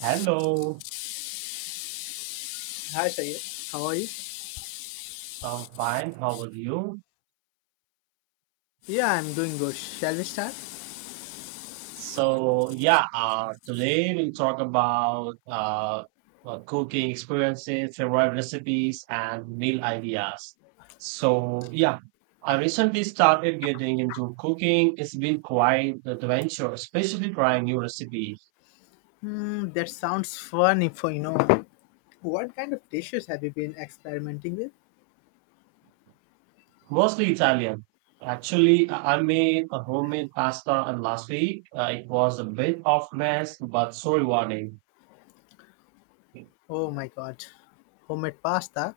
Hello, Hi Sayed, how are you? I'm fine. How are you? Yeah, I'm doing good. Shall we start? Today we'll talk about cooking experiences, favorite recipes, and meal ideas. So, yeah, I recently started getting into cooking. It's been quite an adventure, especially trying new recipes, Hmm, that sounds funny for you know. What kind of dishes have you been experimenting with? mostly Italian. Actually, I made a homemade pasta and last week. It was a bit of mess, but so rewarding. Oh my god, homemade pasta?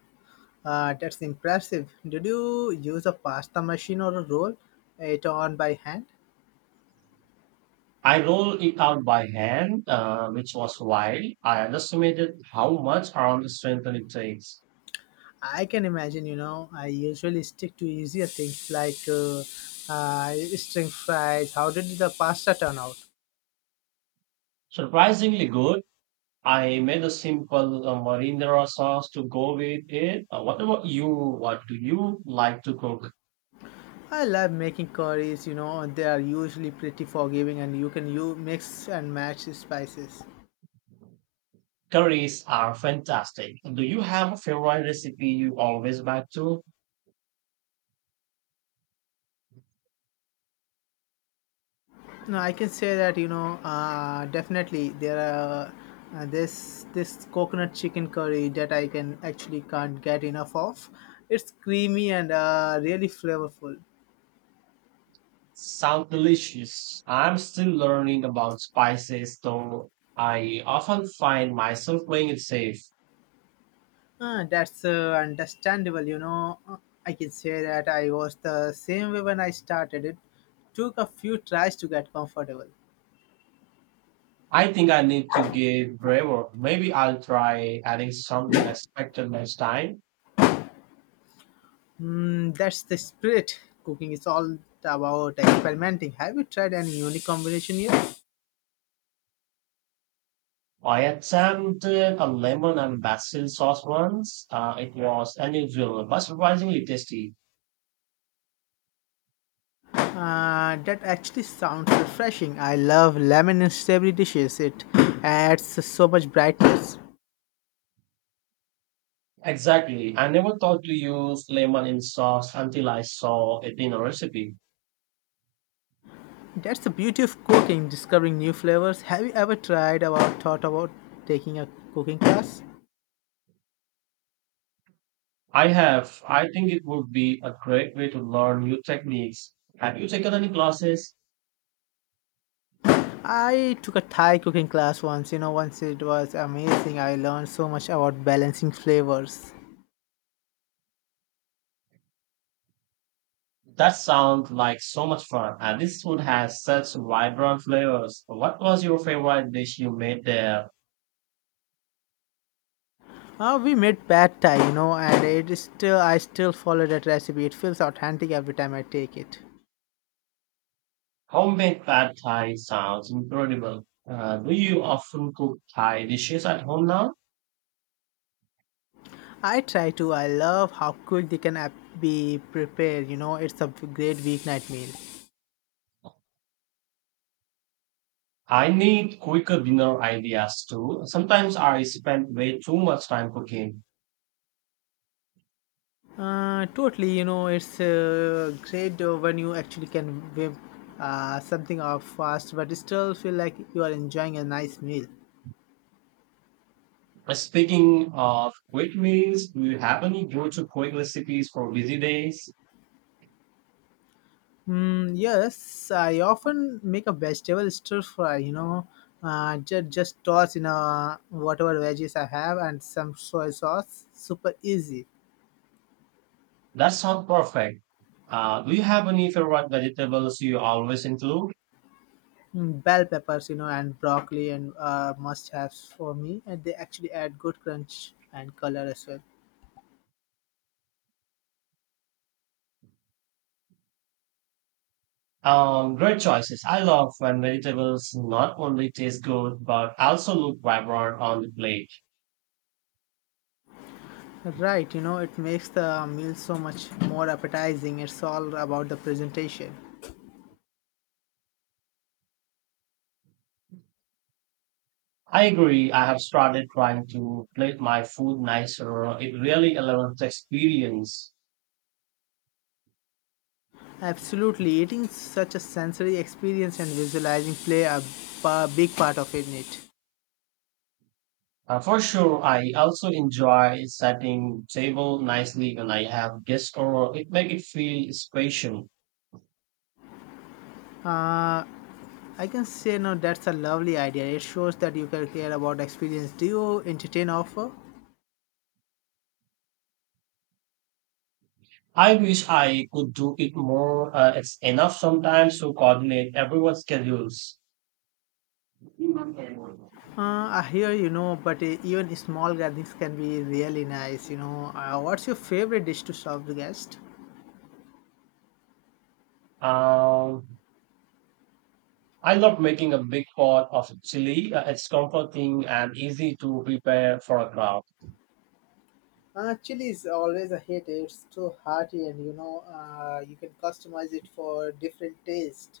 That's impressive. Did you use a pasta machine or a roll? It on by hand? I rolled it out by hand, which was wild. I underestimated how much around the strength it takes. I can imagine, you know, I usually stick to easier things like string fries. How did the pasta turn out? Surprisingly good. I made a simple marinara sauce to go with it. What about you? What do you like to cook? I love making curries, you know, they are usually pretty forgiving and you can you mix and match the spices. Curries are fantastic. Do you have a favorite recipe you always back to? No, I can say that, you know, definitely there are this coconut chicken curry that I can actually can't get enough of. It's creamy and really flavorful. Sound delicious. I'm still learning about spices, though I often find myself playing it safe. That's understandable, you know. I can say that I was the same way when I started. It took a few tries to get comfortable. I think I need to get braver. Maybe I'll try adding something unexpected next time. Mm, that's the spirit. Cooking is all about experimenting. Have you tried any unique combination yet? I attempted a lemon and basil sauce once. It was unusual but surprisingly tasty. That actually sounds refreshing. I love lemon and savory dishes. It adds so much brightness. Exactly. I never thought to use lemon in sauce until I saw it in a recipe. That's the beauty of cooking, discovering new flavors. Have you ever tried or thought about taking a cooking class? I have. I think it would be a great way to learn new techniques. Have you taken any classes? I took a Thai cooking class once. You know, once it was amazing. I learned so much about balancing flavors. That sounds like so much fun. And this food has such vibrant flavors. What was your favorite dish you made there? We made pad thai, you know, and it is still I still follow that recipe. It feels authentic every time I take it. Homemade pad thai sounds incredible. Do you often cook Thai dishes at home now? I try to. I love how quick they be prepared. You know, it's a great weeknight meal. I need quicker dinner ideas too. Sometimes I spend way too much time cooking. Totally. You know, it's great when you actually can whip something off fast, but still feel like you are enjoying a nice meal. Speaking of quick meals, do you have any go-to quick recipes for busy days? Mm, yes, I often make a vegetable stir fry, you know, just toss in whatever veggies I have and some soy sauce. Super easy. That sounds perfect. Do you have any favorite vegetables you always include? Mm, bell peppers, you know, and broccoli and must haves for me. And they actually add good crunch and color as well. Great choices. I love when vegetables not only taste good but also look vibrant on the plate. Right, you know, it makes the meal so much more appetizing. It's all about the presentation. I agree. I have started trying to plate my food nicer. It really elevates the experience. Absolutely, eating such a sensory experience and visualizing play a big part of it. For sure, I also enjoy setting table nicely when I have guests over. It make it feel special. I can say no, that's a lovely idea. It shows that you can care about experience. Do you entertain offer? I wish I could do it more. It's enough sometimes to coordinate everyone's schedules. I hear you know, but even small gatherings can be really nice. You know, what's your favorite dish to serve the guest? Um, I love making a big pot of chili. It's comforting and easy to prepare for a crowd. Chili is always a hit. It's so hearty, and you know, you can customize it for different taste.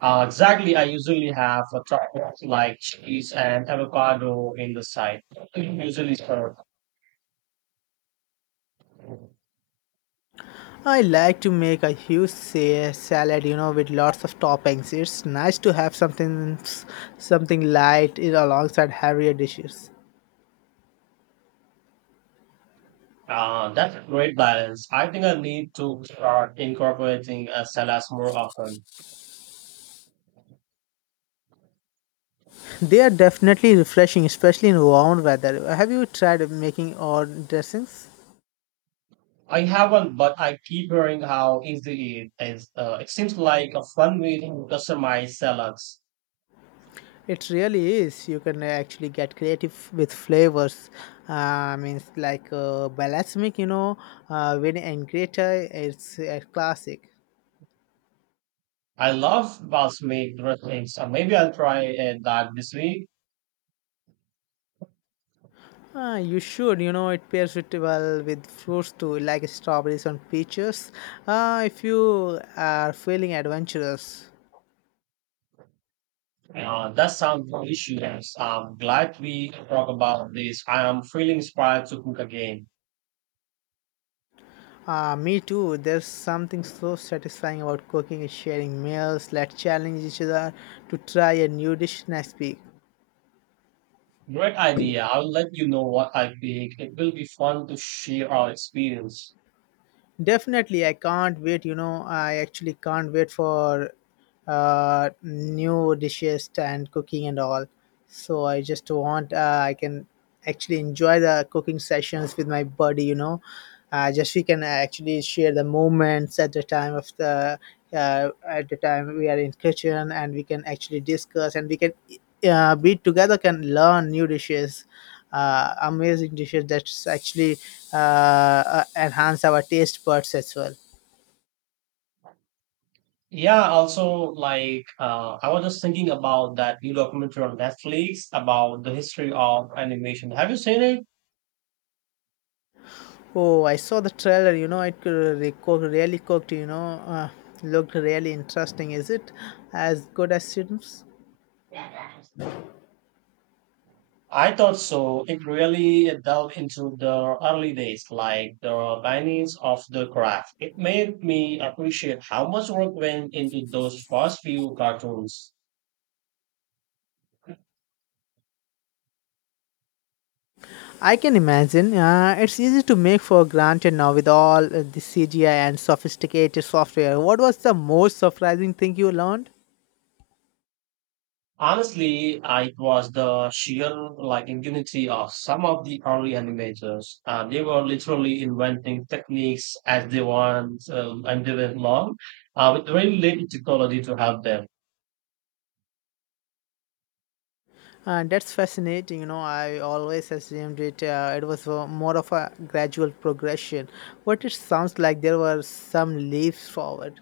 Exactly. I usually have a tripod like cheese and avocado in the side. Usually serve. I like to make a huge salad, you know, with lots of toppings. It's nice to have something light in alongside heavier dishes. That's a great balance. I think I need to start incorporating a salad more often. They are definitely refreshing, especially in warm weather. Have you tried making your dressings? I haven't, but I keep hearing how easy it is. It seems like a fun way to customize salads. It really is. You can actually get creative with flavors. Means like balsamic, you know, with ingrata, it's a classic. I love balsamic dressings. Maybe I'll try that this week. You should, you know, it pairs with well with fruits too, like strawberries and peaches. If you are feeling adventurous. That sounds no issues. I'm glad we talk about this. I am feeling inspired to cook again. Me too. There's something so satisfying about cooking and sharing meals. Let's challenge each other to try a new dish next week. Great idea. I'll let you know what I bake. It will be fun to share our experience. Definitely, I can't wait. You know, I actually can't wait for new dishes and cooking and all. So I just want I can actually enjoy the cooking sessions with my buddy. You know, just we can actually share the moments at the time we are in kitchen and we can actually discuss and we can be together can learn new dishes, amazing dishes that actually enhance our taste buds as well. Yeah, also like I was just thinking about that new documentary on Netflix about the history of animation. Have you seen it? Oh, I saw the trailer. You know, it really cooked. You know, looked really interesting. Is it as good as seems? I thought so. It really delved into the early days, like the beginnings of the craft. It made me appreciate how much work went into those first few cartoons. I can imagine. It's easy to make for granted now with all the CGI and sophisticated software. What was the most surprising thing you learned? Honestly, it was the sheer like ingenuity of some of the early animators. They were literally inventing techniques as they want and they went long with very little technology to help them. That's fascinating. You know, I always assumed it. It was more of a gradual progression, but it sounds like there were some leaps forward.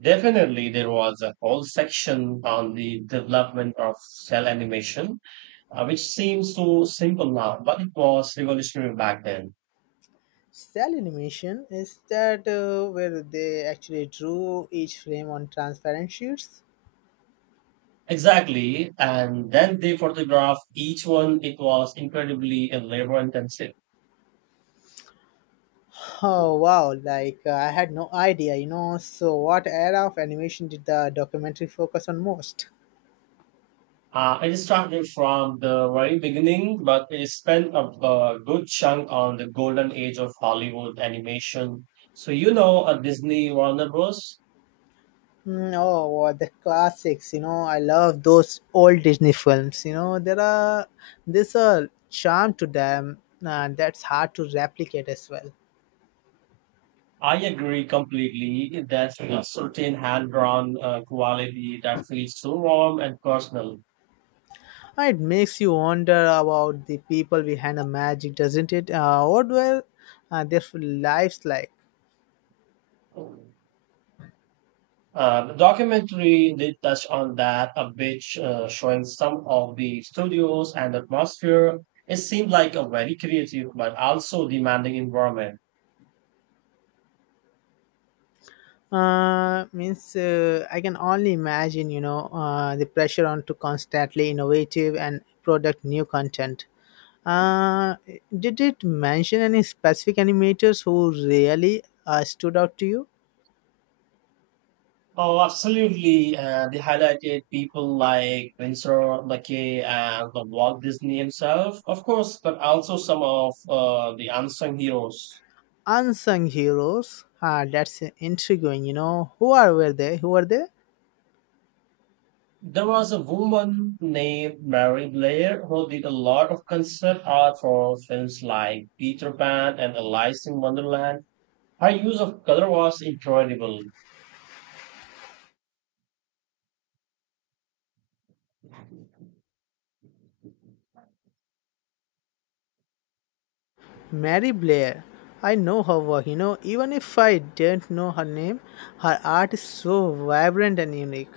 Definitely, there was a whole section on the development of cell animation, which seems so simple now, but it was revolutionary back then. Cell animation is that where they actually drew each frame on transparent sheets. Exactly. And then they photographed each one. It was incredibly labor intensive. Oh wow! Like I had no idea. You know, so what era of animation did the documentary focus on most? I started from the very beginning, but I spent a good chunk on the golden age of Hollywood animation. So, you know, Disney, Warner Bros. Mm, oh, what the classics! You know, I love those old Disney films. You know, there's a charm to them that's hard to replicate as well. I agree completely. There's a certain hand drawn quality that feels so warm and personal. It makes you wonder about the people behind the magic, doesn't it? What were their lives like? The documentary did touch on that a bit, showing some of the studios and atmosphere. It seemed like a very creative but also demanding environment. Means I can only imagine, you know, the pressure on to constantly innovative and product new content. Uh, did it mention any specific animators who really stood out to you? Oh, absolutely. They highlighted people like Winsor Luckey and the Walt Disney himself, of course, but also some of the unsung heroes. Unsung heroes. Ah, that's intriguing. You know, who are were they? Who are they? There was a woman named Mary Blair who did a lot of concept art for films like Peter Pan and Alice in Wonderland. Her use of color was incredible. Mary Blair. I know her work. You know, even if I didn't know her name, her art is so vibrant and unique.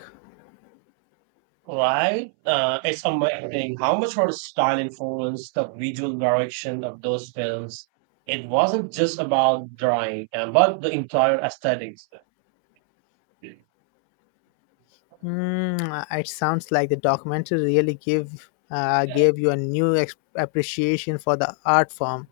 Right? It's amazing how much her style influenced the visual direction of those films. It wasn't just about drawing, but the entire aesthetics. It Mm, it sounds like the documentary really give gave you a new appreciation for the art form.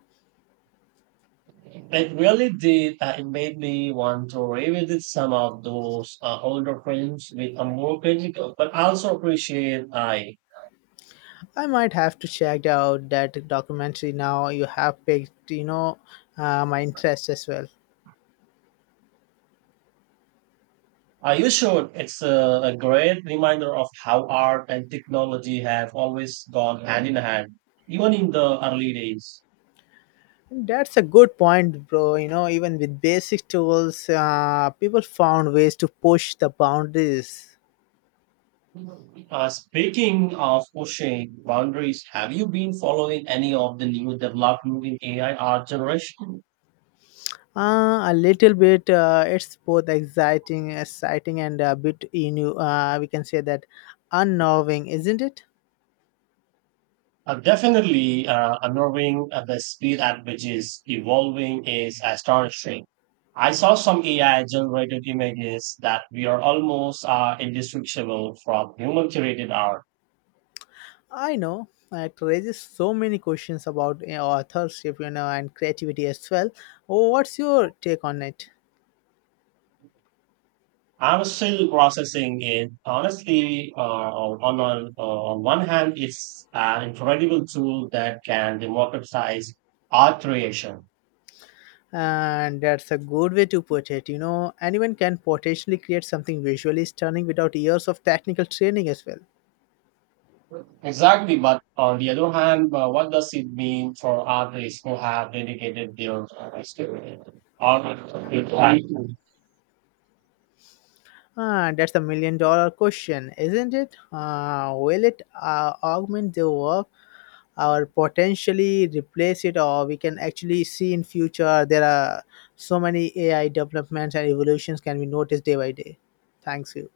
really did. It made me want to revisit some of those older films with a more critical, but also appreciate I. I might have to check out that documentary now. You have picked, you know, my interest as well. You should. It's a great reminder of how art and technology have always gone hand in hand, even in the early days. That's a good point, bro. You know, even with basic tools, people found ways to push the boundaries. Speaking of pushing boundaries, have you been following any of the new development in AI art generation? A little bit. It's both exciting, and a bit new. We can say that unnerving, isn't it? Definitely, unnerving the speed at which is evolving is astonishing. I saw some AI generated images that we are almost indistinguishable from human curated art. I know it raises so many questions about authorship, you know, and creativity as well. Oh, what's your take on it? I'm still processing it. Honestly, on one hand, it's an incredible tool that can democratize art creation. And that's a good way to put it. You know, anyone can potentially create something visually stunning without years of technical training as well. Exactly, but on the other hand, what does it mean for artists who have dedicated their skill or Ah, that's a million dollar question, isn't it? Will it augment the work or potentially replace it, or we can actually see in future there are so many AI developments and evolutions can be noticed day by day. Thanks you.